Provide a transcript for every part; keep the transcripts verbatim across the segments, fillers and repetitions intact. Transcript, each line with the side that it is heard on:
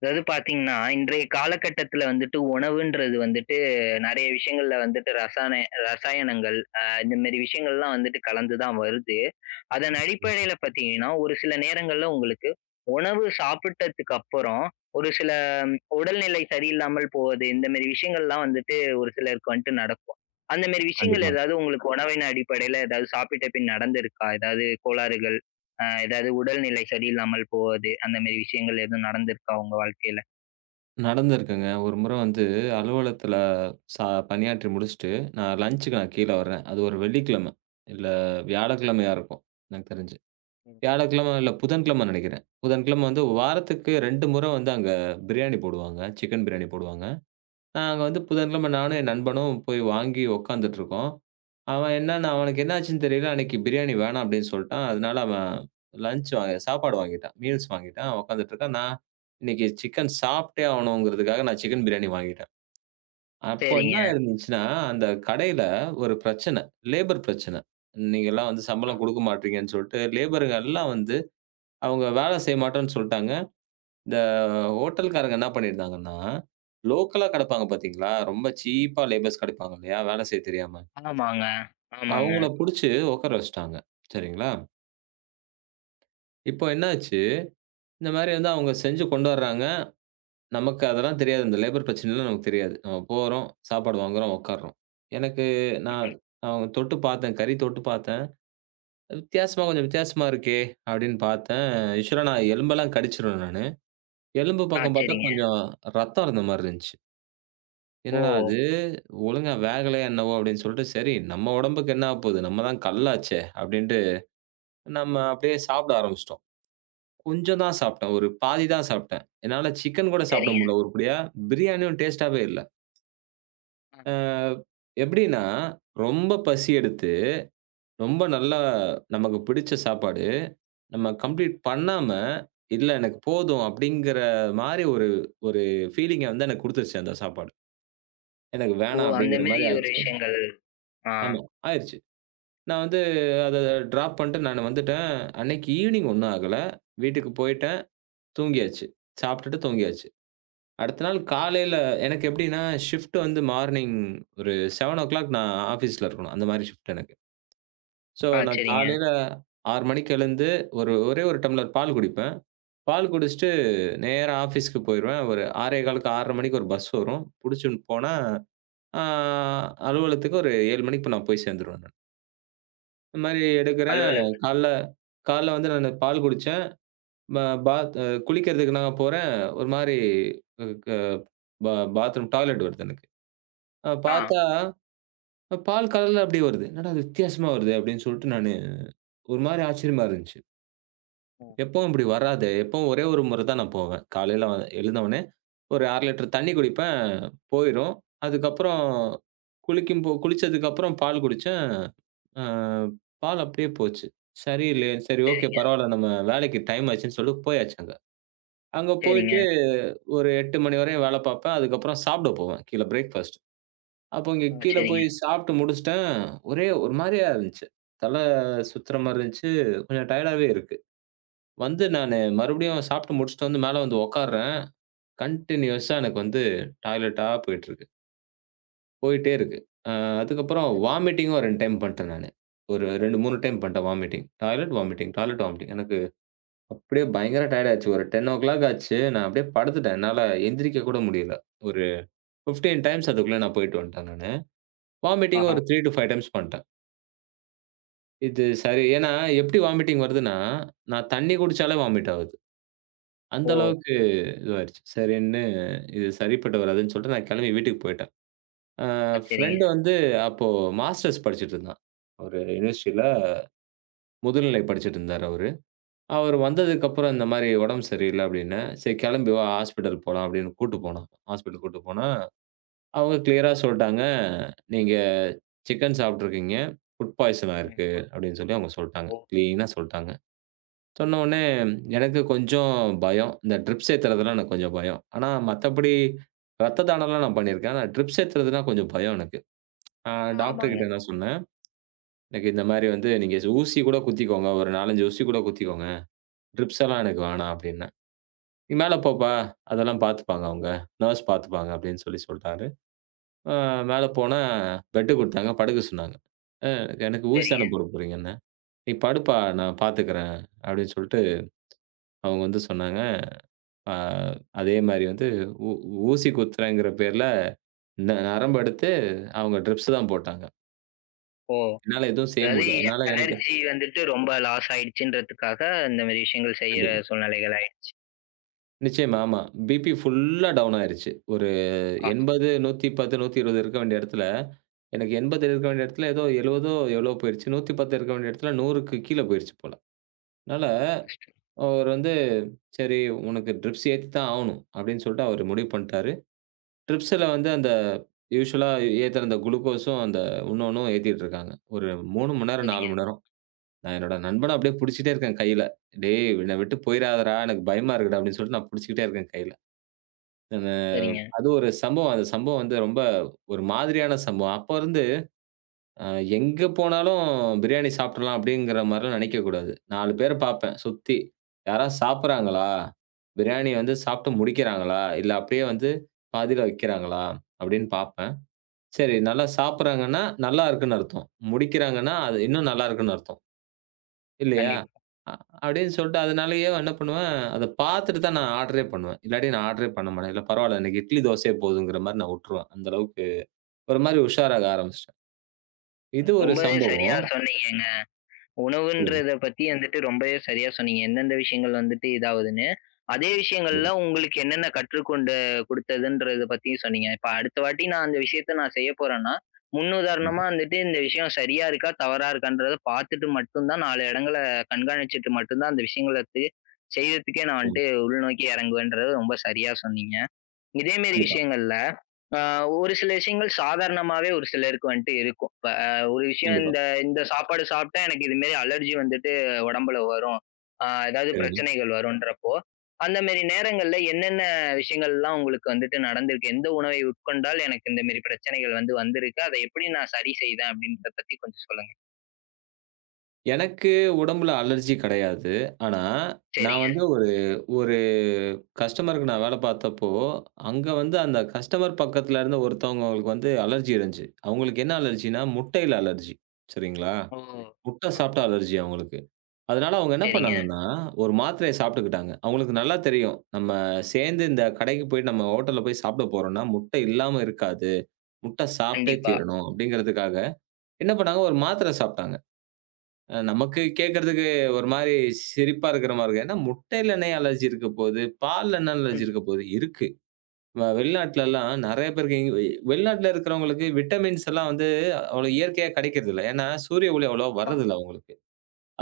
left: அதாவது பார்த்தீங்கன்னா, இன்றைய காலகட்டத்தில வந்துட்டு உணவுன்றது வந்துட்டு நெறைய விஷயங்கள்ல வந்துட்டு ரசாயன ரசாயனங்கள் அ இந்த மாரி விஷயங்கள்லாம் வந்துட்டு கலந்து தான் வருது. அதன் அடிப்படையில
right: நிச்சயமாங்க.
left: பார்த்தீங்கன்னா, ஒரு சில நேரங்கள்ல உங்களுக்கு உணவு சாப்பிட்டதுக்கு அப்புறம், ஒரு சில ம், உடல்நிலை சரியில்லாமல் போவது, இந்த மாரி விஷயங்கள்லாம் வந்துட்டு ஒரு சிலருக்கு வந்துட்டு நடக்கும். அந்த மாரி விஷயங்கள்
right: கண்டிப்பாங்க.
left: ஏதாவது உங்களுக்கு உணவின் அடிப்படையில ஏதாவது சாப்பிட்ட பின் நடந்திருக்கா? ஏதாவது கோளாறுகள்? அ ஏதாவது உடல்நிலை சரியில்லாமல் போவது, அந்த மாரி விஷயங்கள் எதுவும் நடந்திருக்கா உங்க வாழ்க்கையில?
right: நடந்திருக்குங்க. ஒரு முறை வந்து அலுவலகத்தில ச பணியாற்றி முடிச்சுட்டு, நான் லஞ்சுக்கு நான் கீழ வர்றேன். அது ஒரு வெள்ளிக்கிழமை, இல்ல வியாழக்கிழமையா இருக்கும். எனக்கு தெரிஞ்சு.
left: ம்,
right: வியாழக்கிழமை இல்ல புதன்கிழமை நெனைக்கிறேன். புதன்கிழமை வந்து வாரத்துக்கு ரெண்டு முறை வந்து அங்க பிரியாணி போடுவாங்க. சிக்கன் பிரியாணி போடுவாங்க. நாங்க வந்து புதன்கிழமை நானும் என் நண்பனும் போய் வாங்கி உட்காந்துட்டுருக்கோம். அவன் என்னன்னா
left: ம்.
right: அவனுக்கு என்ன ஆச்சுன்னு தெரியல. அன்னைக்கு பிரியாணி வேணாம் அப்படின்னு சொல்ட்டான். அதனால அவன் லஞ்ச் வாங்கி சாப்பாடு வாங்கிட்டான். மீல்ஸ் வாங்கிட்டான். உட்காந்துட்டுருக்கான். நான் இன்னைக்கு சிக்கன் சாப்பிட்டே ஆவணுங்கிறதுக்காக நான் சிக்கன் பிரியாணி வாங்கிட்டேன். அப்போ என்ன
left: சரிங்க.
right: இருந்துச்சுன்னா, அந்த கடையில ஒரு பிரச்சனை. லேபர் பிரச்சனை. நீங்கலாம் வந்து
left: அ
right: சம்பளம் குடுக்க மாட்றீங்கன்னு சொல்ட்டு, லேபருங்க எல்லாம் வந்து அவங்க வேலை செய்ய மாட்டோம்ன்னு சொல்ட்டாங்க. இந்த ஹோட்டல்காரங்க என்ன பண்ணியிருந்தாங்கன்னா, லோக்கலா கெடப்பாங்க பாத்தீங்களா? ரொம்ப சீப்பா லேபர்ஸ் கெடைப்பாங்க இல்லையா? வேல செய்ய தெரியாம.
left: ஆமாங்க,
right: அவங்கள
left: ஆமாங்க.
right: புடிச்சு உக்கார வச்சுட்டாங்க. சரிங்களா? இப்போ என்னாச்சு, இந்த மாரி வந்து அவங்க செஞ்சு கொண்டு வர்றாங்க. நமக்கு அதெல்லாம் தெரியாது. இந்த லேபர் பிரச்சனைலாம் நமக்கு தெரியாது. நம்ம போறோம், சாப்பாடு வாங்குறோம், உக்கார்றோம். எனக்கு நான்
left: ம்.
right: அவங்க தொட்டு பாத்தேன். கறி தொட்டு பாத்தேன். வித்தியாசமா கொஞ்சம் வித்தியாசமா இருக்கே! அப்டின்னு பாத்தேன். யூசுவலா நான் எலும்பெல்லாம் கடிச்சுருவேன் நானு. எலும்பு
left: ஆ
right: பக்கம் பாத்தா
left: சரிங்க.
right: கொஞ்சம் ரத்தம் இருந்த மாரி இருந்துச்சு.
left: ஓ!
right: என்னடா இது? ஒழுங்கா வேகலையா என்னவோ! அப்படின்னு சொல்லிட்டு, சரி நம்ம உடம்புக்கு என்ன ஆகப்போது? நம்ம தான் கல்லாச்சே! அப்படின்ட்டு நம்ம அப்படியே சாப்பிட ஆரம்பிச்சுட்டோம்.
left: ம்.
right: கொஞ்சம் தான் சாப்பிட்டேன். ஒரு பாதி தான் சாப்பிட்டேன். என்னால சிக்கன் கூட சாப்பிட
left: சரிங்க.
right: முடியல உருப்படியா. பிரியாணியும் டேஸ்ட்டாவே இல்ல.
left: ம்.
right: அ எப்படின்னா, ரொம்ப பசி எடுத்து, ரொம்ப நல்லா நமக்கு பிடிச்ச சாப்பாடு, நம்ம கம்ப்ளீட் பண்ணாம, "இல்ல எனக்கு போதும்" அப்படிங்கிற மாரி ஒரு ஒரு ஃபீலிங்க வந்து எனக்கு குடுத்துருச்சு அந்த சாப்பாடு. எனக்கு
left: ஓ!
right: வேணாம்
left: அந்த
right: அப்படிங்கிற
left: மாரி
right: மாரி
left: ஒரு
right: ஆச்சு.
left: விஷயங்கள். ஆ,
right: ஆமா, ஆயிருச்சு. நான் வந்து அத டிராப் பண்ட்டு நானு வந்துட்டேன். அன்னைக்கு ஈவ்னிங் ஒண்ணும் ஆகல. வீட்டுக்கு போயிட்டேன். தூங்கியாச்சு. சாப்ட்டுட்டு தூங்கியாச்சு. அடுத்த நாள் காலையில எனக்கு எப்டின்னா, ஷிஃப்ட் வந்து மார்னிங் ஒரு ஏழு மணிக்கு நான் ஆஃபீஸ்ல இருக்கணும். அந்த மாரி ஷிஃப்ட் எனக்கு. ஸோ
left: ஆ
right: நான்
left: சரிங்க.
right: காலையில ஆறு மணிக்கு எழுந்து ஒரு ஒரே 1 டம்ளர் பால் குடிப்பேன். பால் குடிச்சுட்டு நேரா ஆஃபீஸ்க்கு போயிருவேன். ஒரு 6:15க்கு ஆறு முப்பது மணிக்கு ஒரு பஸ் வரும். புடிச்சுன்னு போனா, ஆ அலுவலகத்துக்கு ஒரு ஏழு மணிக்கு நான் போய் சேர்ந்துருவேன் நானு. இந்த மாரி எடுக்கிறேன்.
left: அலுவலக
right: காலைல காலைல வந்து நானு பால் குடிச்சேன். ப பாத் அ குளிக்கிறதுக்கு நான் போறேன். ஒரு மாரி க பா பாத்ரூம் டாய்லெட் வருது எனக்கு. அ
left: ஆ.
right: பார்த்தா, பால் கலர்ல அப்படியே வருது. என்னடா இது வித்தியாசமா வருதே! அப்படின்னு சொல்லிட்டு நானு ஒரு மாரி ஆச்சரியமா இருந்துச்சு.
left: ம்.
right: எப்பவும் இப்படி வராது. எப்பவும் ஒரே ஒரு முறை தான் நான் போவேன். காலையில வ எழுந்தவுனே ஒரு அரை லிட்டர் தண்ணி குடிப்பேன். போயிரும். அதுக்கப்புறம் குளிக்கும்போ குளிச்சதுக்கப்புறம் பால் குடிச்சேன். அ பால் அப்படியே போச்சு. சரியில்லையே, சரி ஓகே
left: சரிங்க,
right: பரவால்ல நம்ம வேலைக்கு டைம் ஆச்சுன்னு சொல்லிட்டு போயாச்சு அங்க. அங்க
left: சரிங்க.
right: போயிட்டு ஒரு எட்டு மணி வரையும் வேலை பார்ப்பேன். அதுக்கப்புறம் சாப்பிட போவேன் கீழ பிரேக்ஃபாஸ்ட். அப்போ இங்க
left: ஆ ம்.
right: கீழ
left: சரிங்க.
right: போய் சாப்பிட்டு முடிச்சுட்டேன். ஒரே ஒரு மாரியா இருந்துச்சு. தல சுத்துற மாரி இருந்துச்சு. கொஞ்சம் டயர்டாவே இருக்கு. வந்து நானு மறுபடியும் சாப்பிட்டு முடிச்சுட்டு வந்து மேல வந்து உட்கார்றேன். கன்டினியூஸா எனக்கு வந்து டாய்லெட்டா போயிட்டுருக்கு. போயிட்டே இருக்கு. அ அதுக்கப்புறம் வாமிட்டிங்கும் ரெண்டு டைம் பண்ணிட்டேன் நானு. ஒரு ரெண்டு, மூணு டைம் பண்ணிட்டேன் vomiting. Toilet, vomiting, toilet, vomiting. எனக்கு அப்படியே பயங்கர டயர்ட் ஆயிருச்சு. ஒரு பத்து மணி ஆச்சு. நான் அப்படியே படுத்துட்டேன். என்னால எந்திரிக்க கூட முடியல. ஒரு பதினஞ்சு டைம்ஸ் அதுக்குள்ள நான் போயிட்டு வந்துட்டேன் நானு. வாமிட்டிங்
left: ஆஹா!
right: ஒரு மூணு டூ அஞ்சு டைம்ஸ் பண்ணிட்டேன். இது சரி ஏன்னா எப்படி வாமிட்டிங் வருதுன்னா, நான் தண்ணி குடிச்சாலே வாமிட் ஆவுது. அந்த
left: ஓ!
right: அளவுக்கு இதுவாயிருச்சு. சரின்னு இது சரிப்பட்டு வராதுன்னு சொல்லிட்டு நான் கிளம்பி வீட்டுக்கு போயிட்டேன். அ
left: ஆ சரிங்க.
right: ஃப்ரெண்ட் வந்து அப்போ மாஸ்டர்ஸ் படிச்சுட்டு இருந்தான். ஒரு யுனிவர்சிட்டியில முதுநிலை படிச்சுட்டு இருந்தாரு அவரு. அவரு வந்ததுக்கப்புறம் இந்த மாரி உடம்பு சரியில்ல அப்டின்னேன். சரி கிளம்பி வா ஹாஸ்பிட்டல் போலாம் அப்டின்னு கூட்டு போனான். ஹாஸ்பிட்டல் கூட்டு போனா, அவங்க கிளியரா சொல்ட்டாங்க, "நீங்க சிக்கன் சாப்பிட்டுருக்கீங்க. ஃபுட் பாய்சன்
left: ம்.
right: ஆயிருக்கு" அப்டின்னு சொல்லி அவங்க சொல்ட்டாங்க.
left: ஓஹோ!
right: கிளீனா சொல்ட்டாங்க. சொன்ன
left: ஆ.
right: உடனே எனக்கு கொஞ்சம் பயம். இந்த ட்ரிப்ஸ் ஏத்துறதுலாம் எனக்கு கொஞ்சம் பயம். ஆனா மத்தபடி ரத்த தானம்லாம் நான் பண்ணியிருக்கேன். ஆனா ட்ரிப்ஸ் ஏத்துறதுனா கொஞ்சம் பயம் எனக்கு. அ டாக்டர்
left: ஆமாங்க.
right: கிட்ட நான் சொன்னேன். எனக்கு இந்த மாரி வந்து நீங்க ஊசி கூட குத்திக்கோங்க. ஒரு நாலு, அஞ்சு ஊசி கூட குத்திக்கோங்க. ட்ரிப்ஸ் எல்லாம்
left: ம்.
right: எனக்கு வேணாம் அப்டின்னேன். "நீ மேல போப்பா. அதெல்லாம் பார்த்துப்பாங்க அவங்க. நர்ஸ் பார்த்துப்பாங்க" அப்டின்னு சொல்லி சொல்ட்டாரு. அ மேல போனேன் பெட் குடுத்தாங்க. படுக்க சொன்னாங்க. "அ எனக்கு ஊசி
left: சரிங்க.
right: தான போட போறீங்க?" "நீ படுப்பா நான் பார்த்துக்கிறேன்" அப்டின்னு சொல்ட்டு அவங்க வந்து சொன்னாங்க. ஆ அதே மாரி வந்து ஊ ஊசி குத்துறேங்கிற பேர்ல, ந நரம்ப எடுத்து அவங்க ட்ரிப்ஸ் தான் போட்டாங்க.
left: ஓ!
right: என்னால எதுவும் செய்ய
left: அதாவது
right: முடியல. என்னால எனக்கு
left: எனர்ஜி வந்துட்டு ரொம்ப லாஸ் ஆயிடுச்சுன்றதுக்காக இந்த மாரி விஷயங்கள் செய்யற
right: கண்டிப்பா.
left: சூழ்நிலைகள் ஆயி
right: நிச்சயமா, ஆமா. பிபி ஃபுல்லா டவுன் ஆயிருச்சு. ஒரு
left: ஆஹா!
right: எண்பது, நூத்தி பத்து, நூத்தி இருபது இருக்க வேண்டிய இடத்துல, எனக்கு எண்பது இருக்க வேண்டிய இடத்துல ஏதோ 70ஓ எவ்வளோ போயிருச்சு. நூத்தி பத்து இருக்க வேண்டிய இடத்துல 100க்கு கீழ போயிருச்சு போல. அதனால
left: ரொம்ப கஷ்டம்.
right: அவர் வந்து, "சரி உனக்கு ட்ரிப்ஸ் ஏத்தி தான் ஆவணும்" அப்படின்னு சொல்லிட்டு அவரு முடிவு பண்ணிட்டாரு. ட்ரிப்ஸ்ல வந்து அந்த யூசுவலா ஏத்துற அந்த குளுக்கோஸும், அந்த இன்னொன்னும் ஏத்திட்டுருக்காங்க. ஒரு மூணு மணி நேரம், நாலு
left: சரிங்க,
right: மணி நேரம். நான் என்னோட நண்பன அப்படியே புடிச்சுட்டே இருக்கேன் கையில. "டேய்! என்ன விட்டு போயிறாதடா! எனக்கு பயமா இருக்குடா!" அப்படின்னு சொல்லிட்டு நான் புடிச்சுக்கிட்டே இருக்கேன் கையில. நானு
left: சரிங்க.
right: அது ஒரு சம்பவம். அந்த சம்பவம் வந்து ரொம்ப ஒரு மாதிரியான சம்பவம். அப்ப இருந்து அ எங்க போனாலும் பிரியாணி சாப்ட்றலாம் அப்படிங்கிற மாரிலாம் நெனைக்கக்கூடாது. நாலு பேர பாப்பேன் சுத்தி. யாராவது சாப்பிடுறாங்களா? பிரியாணி வந்து சாப்ட்டு முடிக்கிறாங்களா? இல்ல அப்படியே வந்து பாதியில வைக்கிறாங்களா? அப்படின்னு பாப்பேன். சரி. நல்லா சாப்பிடுறாங்கன்னா, நல்லா இருக்குன்னு அர்த்தம். முடிக்கிறாங்கன்னா, அது இன்னும் நல்லா இருக்குன்னு அர்த்தம். இல்லையா?
left: கண்டிப்பா.
right: அ அப்படின்னு சொல்லிட்டு அதனாலேயே என்ன பண்ணுவேன், அத பார்த்துட்டு தான் நான் ஆர்டரே பண்ணுவேன். இல்லாட்டி நான் ஆர்டரே பண்ண மாட்டேன். இல்ல பரவால்ல இன்னைக்கு இட்லி, தோசையே போதுங்கிற மாரி நான் உட்டுருவேன். அந்த அளவுக்கு ஒரு மாரி உஷாராக ஆரம்பிச்சுட்டேன். இது ஒரு
left: ரொம்பவே சரியா
right: சம்பவம்.
left: சொன்னீங்கங்க.
right: சொல்லுங்க.
left: உணவுன்றத பத்தி வந்துட்டு ரொம்பவே சரியா சொன்னீங்க. எந்தெந்த விஷயங்கள் வந்துட்டு இதாகுதுன்னு. அதே விஷயங்கள்ல
right: கண்டிப்பா,
left: உங்களுக்கு என்னென்ன கற்றுக்கொண்டு குடுத்ததுன்றத பத்தியும் சொன்னீங்க. இப்ப அடுத்த வாட்டி நான் அந்த விஷயத்த நான் செய்ய போறேன்னா,
right: கண்டிப்பா.
left: முன்னுதாரணமா வந்துட்டு இந்த விஷயம் சரியா இருக்கா? தவறா இருக்கான்றத பார்த்துட்டு மட்டும் தான் நாலு இடங்கள கண்காணிச்சுட்டு மட்டும் தான் அந்த விஷயங்களுக்கு செய்யறதுக்கே நான் வந்துட்டு
right: சொல்லுங்க.
left: உள்நோக்கி இறங்குவேன்றத ரொம்ப சரியா சொன்னீங்க. இதே மாரி
right: கண்டிப்பா,
left: விஷயங்கள்ல ஆ ஒரு சில விஷயங்கள் சாதாரணமாவே ஒரு சிலருக்கு வந்துட்டு இருக்கும். இப்ப அ ஒரு விஷயம்
right: கண்டிப்பா.
left: இந்த இந்த சாப்பாடு சாப்பிட்டா எனக்கு இது மாரி அலர்ஜி வந்துட்டு உடம்புல வரும். ஆ ஏதாவது
right: சரிங்க.
left: பிரச்சனைகள் வரும்ன்றப்போ, அந்த மாரி நேரங்கள்ல என்னென்ன விஷயங்கள்லாம் உங்களுக்கு வந்துட்டு நடந்திருக்கு? எந்த உணவை உட்கொண்டால் எனக்கு இந்த மாரி பிரச்சனைகள் வந்து வந்திருக்கு? அதை எப்படி நான் சரி செய்தேன்? அப்படின்றத பத்தி கொஞ்சம் சொல்லுங்க.
right: எனக்கு உடம்புல அலர்ஜி கிடையாது. ஆனா, நான்
left: சரிங்க.
right: வந்து ஒரு ஒரு கஸ்டமருக்கு நான் வேலை பார்த்தப்போ, அங்க வந்து அந்த
left: ம்.
right: கஸ்டமர் பக்கத்துல இருந்த ஒருத்தவங்களுக்கு வந்து அலர்ஜி இருந்துச்சு. அவங்களுக்கு என்ன அலர்ஜின்னா, முட்டையில அலர்ஜி. சரிங்களா?
left: ஓ!
right: முட்டை
left: ஆ,
right: சாப்பிட்டா
left: ஆ, ஆ.
right: அலர்ஜி அவங்களுக்கு. அதனால அவங்க என்ன
left: சரிங்க.
right: பண்ணாங்கன்னா, ஒரு மாத்திரைய சாப்பிட்டுக்கிட்டாங்க. அவங்களுக்கு நல்லா தெரியும். நம்ம சேர்ந்து இந்த கடைக்கு போய் நம்ம ஹோட்டல்ல போய் சாப்பிட போறோம்னா, முட்டை இல்லாம இருக்காது. முட்டை சாப்பிட்டே
left: கண்டிப்பா.
right: தீரணும் அப்படிங்கிறதுக்காக என்ன பண்ணாங்க, ஒரு மாத்திரை சாப்பிட்டாங்க. அ நமக்கு கேட்கறதுக்கு ஒரு மாரி சிரிப்பா இருக்கிற மாரி இருக்கு. ஏன்னா முட்டையில என்ன அலர்ஜி இருக்க போது? பால்ல என்ன அலர்ஜி
left: ம்.
right: இருக்க போது? இருக்கு. வ வெளிநாட்டுலலாம் நெறைய பேருக்கு இங் வெ வெளிநாட்டுல இருக்கிறவங்களுக்கு விட்டமின்ஸ் எல்லாம் வந்து அவ்வளோ இயற்கையா கிடைக்கிறதில்ல. ஏன்னா சூரிய ஒளி அவ்வளவா
left: ஆமாங்க.
right: வர்றதில்ல அவங்களுக்கு.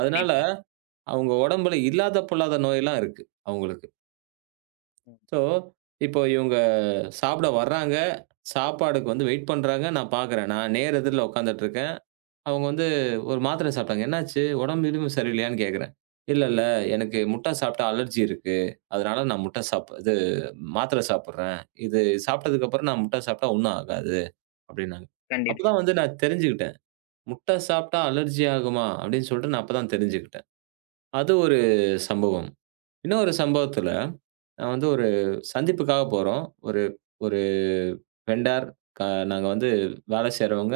right: அதனால
left: கண்டிப்பா.
right: அவங்க உடம்புல இல்லாத பொல்லாத நோயெல்லாம் இருக்கு அவங்களுக்கு.
left: ம்.
right: ஸோ, இப்போ இவங்க சாப்பிட வர்றாங்க. சாப்பாடுக்கு வந்து வெயிட் பண்றாங்க. நான் பார்க்குறேன். நான் நேர் எதிர்ல உட்கார்ந்துட்டு இருக்கேன். அவங்க வந்து ஒரு மாத்திரை சாப்பிட்டாங்க. "என்னாச்சு? உடம்பு கிடம்பு சரியில்லையான்னு?" கேட்கிறேன். "இல்ல, இல்ல எனக்கு முட்டை சாப்பிட்டா அலர்ஜி இருக்கு. அதனால நான் முட்டை சாப் இது மாத்திரை சாப்பிடுறேன். இது சாப்பிட்டதுக்கு அப்புறம் நான் முட்டை சாப்பிட்டா ஒண்ணும் ஆகாது." அப்படின்னாங்க.
left: கண்டிப்பா.
right: அப்பதான் வந்து நான் தெரிஞ்சுக்கிட்டேன். முட்டை சாப்பிட்டா அலர்ஜி ஆகுமா? அப்படின்னு சொல்லிட்டு நான் அப்பதான் தெரிஞ்சுக்கிட்டேன். அது ஒரு சம்பவம். இன்னொரு சம்பவத்துல, நான் வந்து ஒரு சந்திப்புக்காக போறோம். ஒரு ஒரு வெண்டார் க நாங்க வந்து வேலை செய்றவங்க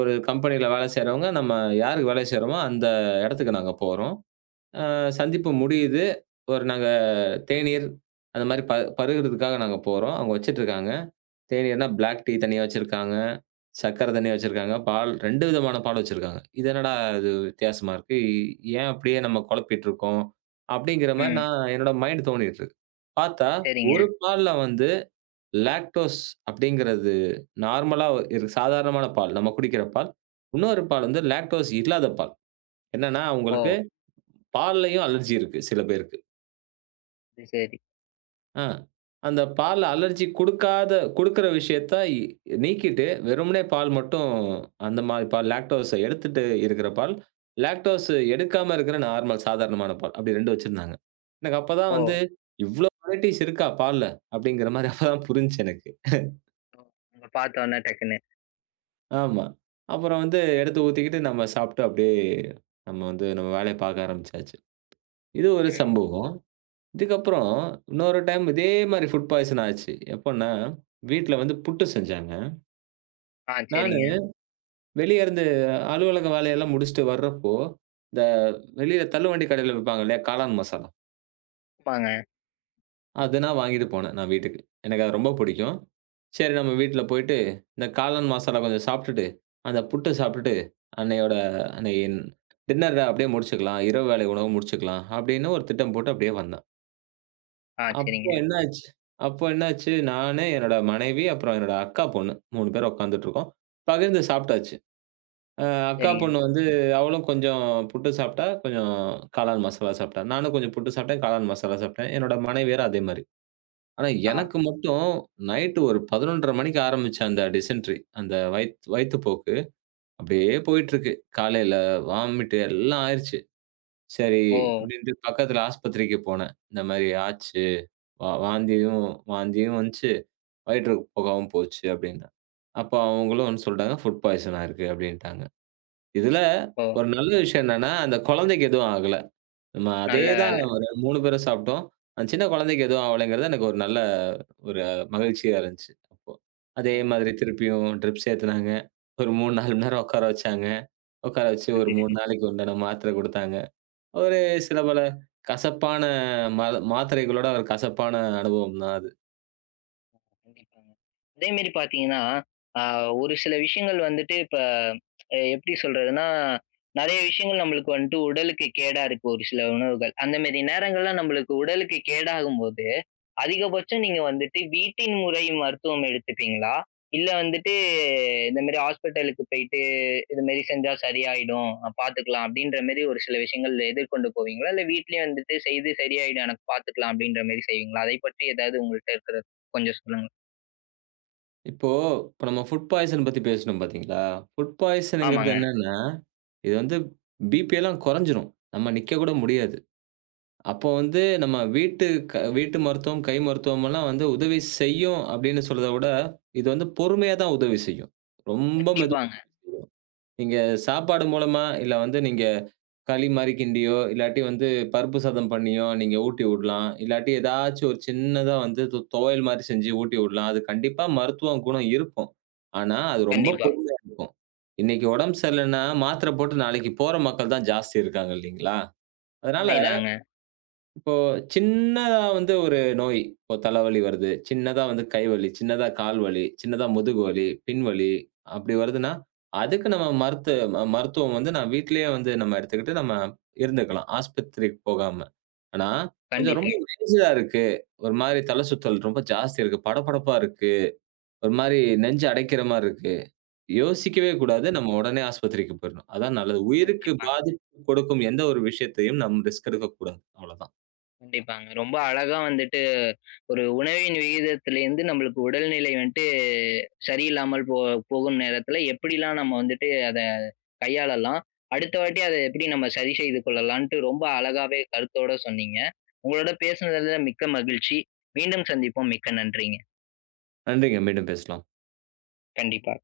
right: ஒரு கம்பெனியில வேலை செய்றவங்க, நம்ம யாருக்கு வேலை செய்றோமோ அந்த இடத்துக்கு நாங்க போறோம். அ சந்திப்பு முடியுது. ஒரு நாங்க தேநீர் அந்த மாரி ப பருகுறதுக்காக நாங்க போறோம். அவங்க வச்சுட்டுருக்காங்க. தேநீர்னா பிளாக் டீ தனியா வச்சிருக்காங்க. சர்க்கரை தனியா வச்சிருக்காங்க. பால் ரெண்டு விதமான பால் வச்சிருக்காங்க. இது என்னடா இது வித்தியாசமா இருக்கு. ஏன் அப்படியே நம்ம குழப்பிட்டு இருக்கோம்? அப்படிங்கிற மாரி
left: ம்.
right: நான் என்னோட மைண்ட் தோணிட்டு இருக்கு. பார்த்தா
left: சரிங்க.
right: ஒரு பால்ல வந்து லாக்டோஸ் அப்படிங்கிறது நார்மலா இரு சாதாரணமான பால். நம்ம குடிக்கிற பால். இன்னொரு
left: ஆ.
right: பால் வந்து லாக்டோஸ் இல்லாத பால். என்னன்னா, அவங்களுக்கு
left: ஓ!
right: பால்லயும் அலர்ஜி இருக்கு சில பேருக்கு.
left: அது சரி.
right: ஆ அந்த பால்ல அலர்ஜி குடுக்காத குடுக்கிற விஷயத்த இ நீக்கிட்டு வெறுமனே பால் மட்டும் அந்த மாரி பால் லாக்டோஸ எடுத்துட்டு இருக்கிற பால், லாக்டோஸ் எடுக்காம இருக்கிற நார்மல் சாதாரணமான பால். அப்படி ரெண்டு வச்சிருந்தாங்க. எனக்கு
left: ஓ!
right: அப்பதான் வந்து இவ்ளோ வெரைட்டீஸ் இருக்கா பால்ல? அப்படிங்கிற மாரி அப்பதான் புரிஞ்சுச்சு எனக்கு.
left: ஓ! உங்கள பார்த்தோன்னே டக்குன்னு.
right: ஆமா. அப்புறம் வந்து எடுத்து ஊத்திக்கிட்டு நம்ம சாப்பிட்டு அப்படியே நம்ம வந்து நம்ம வேலைய பார்க்க ஆரம்பிச்சாச்சு. இது ஒரு
left: ம்.
right: சம்பவம். இதுக்கப்புறம் இன்னொரு டைம் இதே மாரி ஃபுட் பாய்சன் ஆச்சு. எப்பன்னா, வீட்ல வந்து புட்டு செஞ்சாங்க.
left: ஆ
right: நானு
left: சரிங்க.
right: வெளிய இருந்து அலுவலக வேலையெல்லாம் முடிச்சுட்டு வர்றப்போ, இந்த வெளியில தள்ளுவண்டி கடையில விப்பாங்க இல்லையா? காளான் மசாலா.
left: ஆமாங்க.
right: அது நான் வாங்கிட்டு போனேன் நான் வீட்டுக்கு. எனக்கு அது ரொம்ப பிடிக்கும். சரி நம்ம வீட்ல போயிட்டு, இந்த காளான் மசாலா கொஞ்சம் சாப்பிட்டுட்டு, அந்த புட்டு சாப்பிட்டுட்டு, அன்னையோட அன்னைய டின்னர அப்படியே முடிச்சுக்கலாம். இரவு வேளை உணவு முடிச்சுக்கலாம். அப்படின்னு ஒரு திட்டம் போட்டு அப்படியே வந்தேன்.
left: ஆ
right: அப்போ
left: சரிங்க,
right: என்ன ஆச்சு அப்போ என்ன ஆச்சு, நானு, என்னோட மனைவி, அப்புறம் என்னோட அக்கா பொண்ணு மூணு பேர் உட்காந்துட்டு இருக்கோம். பகிர்ந்து சாப்பிட்டாச்சு. அ அக்கா
left: சரிங்க.
right: பொண்ணு வந்து அவளும் கொஞ்சம் புட்டு சாப்பிட்டா, கொஞ்சம் காளான் மசாலா சாப்பிட்டா. நானும் கொஞ்சம் புட்டு சாப்பிட்டேன், காளான் மசாலா சாப்பிட்டேன். என்னோட மனைவியரும் அதே மாரி. ஆனா,
left: ஆ.
right: எனக்கு மட்டும் நைட்டு ஒரு பதினொன்றரை மணிக்கு ஆரம்பிச்ச அந்த டிசென்ட்ரி, அந்த வயித் வயித்துப்போக்கு அப்படியே போயிட்டுருக்கு. காலையில வாமிட்டு எல்லாம் ஆயிருச்சு. சரி
left: ஓ!
right: அப்படின்ட்டு பக்கத்துல ஆஸ்பத்திரிக்கு போனேன். இந்த மாரி ஆச்சு. வா வாந்தியும் வாந்தியும் வந்துச்சு. வயிற்றுக்கு போகாவும் போச்சு அப்படின்னு. அப்போ அவங்களும் வந்து சொல்ட்டாங்க, ஃபுட் பாய்சன் ஆயிருக்கு அப்படின்ட்டாங்க. இதுல
left: ஓ!
right: ஒரு நல்ல விஷயம் என்னன்னா, அந்த குழந்தைக்கு எதுவும் ஆகல. நம்ம அதே
left: நல்ல
right: தான்
left: வேலை.
right: ஒரு மூணு பேரும் சாப்பிட்டோம். அந்த சின்ன குழந்தைக்கு எதுவும் ஆவலங்கிறது எனக்கு ஒரு நல்ல ஒரு மகிழ்ச்சியா இருந்துச்சு. அப்போ அதே
left: ஓ!
right: மாதிரி திருப்பியும் ட்ரிப்ஸ் ஏத்துனாங்க. ஒரு மூணு, நாலு மணி நேரம் உட்கார வச்சாங்க. உட்கார வச்சு
left: அது
right: ஒரு மூணு
left: பிஸி.
right: நாளைக்கு உண்டான மாத்திரை குடுத்தாங்க. ஒரு சில பல கசப்பான மா மாத்திரைகளோட ஒரு கசப்பான அனுபவம் தான் அது.
left: கண்டிப்பாங்க. அதே மாரி பார்த்தீங்கன்னா, அ ஒரு சில விஷயங்கள் வந்துட்டு இப்ப எப்படி சொல்றதுன்னா, நெறைய விஷயங்கள் நம்மளுக்கு வந்துட்டு உடலுக்கு கேடா இருக்கு ஒரு சில உணவுகள். அந்த மாரி நேரங்கள்ல நம்மளுக்கு உடலுக்கு கேடாகும்போது அதிகபட்சம் நீங்க வந்துட்டு வீட்டின் முறை மருத்துவம் எடுத்துப்பீங்களா? இல்ல வந்துட்டு இந்த மாரி ஹாஸ்பிட்டலுக்கு போயிட்டு, "இது மாரி செஞ்சா சரியாயிடும். அ பாத்துக்கலாம்." அப்படீன்ற மாரி ஒரு சில விஷயங்கள் எதிர்கொண்டு போவீங்களா? இல்ல வீட்லயே வந்துட்டு, "செய்து சரியாயிடும். எனக்கு பாத்துக்கலாம்." அப்படீன்ற மாரி செய்வீங்களா? அதைப் பற்றி ஏதாவது உங்கள்ட்ட இருக்கிறது கொஞ்சம் சொல்லுங்க.
right: இப்போ இப்ப நம்ம ஃபுட் பாய்சன் பத்தி பேசினோம் பார்த்தீங்களா? ஃபுட் பாய்சன்ங்கிறது
left: ஆமாங்க. ம்.
right: என்னன்னா, இது வந்து பிபி எல்லாம் குறைஞ்சிரும். நம்ம நிக்க கூட முடியாது. அப்போ வந்து நம்ம வீட்டு க வீட்டு மருத்துவம், கை மருத்துவமெல்லாம் வந்து உதவி செய்யும் அப்படின்னு சொல்றத விட, இது வந்து பொறுமையா தான் உதவி செய்யும். ரொம்ப மெதுவா
left: கண்டிப்பாங்க.
right: உதவி செய்யும். நீங்க சாப்பாடு மூலமா, இல்ல வந்து நீங்க களி மாரி கிண்டியோ, இல்லாட்டி வந்து பருப்பு சாதம் பண்ணியோ நீங்க ஊட்டி விடலாம். இல்லாட்டி ஏதாச்சும் ஒரு சின்னதா வந்து தொ துவையல் மாரி செஞ்சு ஊட்டி விடலாம். அது கண்டிப்பா மருத்துவ குணம் இருக்கும். ஆனா, அது ரொம்ப
left: கண்டிப்பா.
right: பொறுமையா இருக்கும். இன்னைக்கு உடம்பு சரியில்லன்னா, மாத்திரை போட்டு நாளைக்கு போற மக்கள் தான் ஜாஸ்தி இருக்காங்க இல்லைங்களா? அதனால
left: உண்மைதாங்க.
right: இப்போ சின்னதா வந்து ஒரு நோய். இப்போ தலைவலி வருது. சின்னதா வந்து கை வலி, சின்னதா கால் வலி, சின்னதா முதுகு வலி, பின் வலி அப்படி வருதுன்னா, அதுக்கு நம்ம மருத்து ம மருத்துவம் வந்து நான் வீட்டிலேயே வந்து நம்ம எடுத்துக்கிட்டு நம்ம இருந்துக்கலாம். ஆஸ்பத்திரிக்கு போகாம. ஆனா, கொஞ்சம்
left: கண்டிப்பா.
right: ரொம்ப மேஜரா இருக்கு. ஒரு மாரி தல சுத்தல் ரொம்ப ஜாஸ்தி இருக்கு. படபடப்பா இருக்கு. ஒரு மாரி நெஞ்சு அடைக்கிற மாரி இருக்கு. யோசிக்கவே
left: ம்.
right: கூடாது. நம்ம உடனே ஆஸ்பத்திரிக்கு போயிரணும். அதான் நல்லது. உயிருக்கு
left: கண்டிப்பாங்க.
right: பாதிப்பு கொடுக்கும் எந்த ஒரு விஷயத்தையும் நம்ம ரிஸ்க் எடுக்கக்கூடாது. அவ்வளதான்.
left: கண்டிப்பாங்க. ரொம்ப அழகா வந்துட்டு ஒரு உணவின் விகிதத்திலேருந்து நம்மளுக்கு உடல்நிலை வந்துட்டு சரியில்லாமல் போ போகும் நேரத்துல எப்படிலாம் நம்ம வந்துட்டு அத கையாளலாம்? அடுத்த வாட்டி அத எப்படி நம்ம சரி செய்து கொள்ளலான்ட்டு ரொம்ப அழகாவே கருத்தோட சொன்னீங்க. உங்களோட பேசுனதுல மிக்க மகிழ்ச்சி. மீண்டும் சந்திப்போம். மிக்க நன்றிங்க.
right: நன்றிங்க. மீண்டும் பேசலாம்.
left: கண்டிப்பா.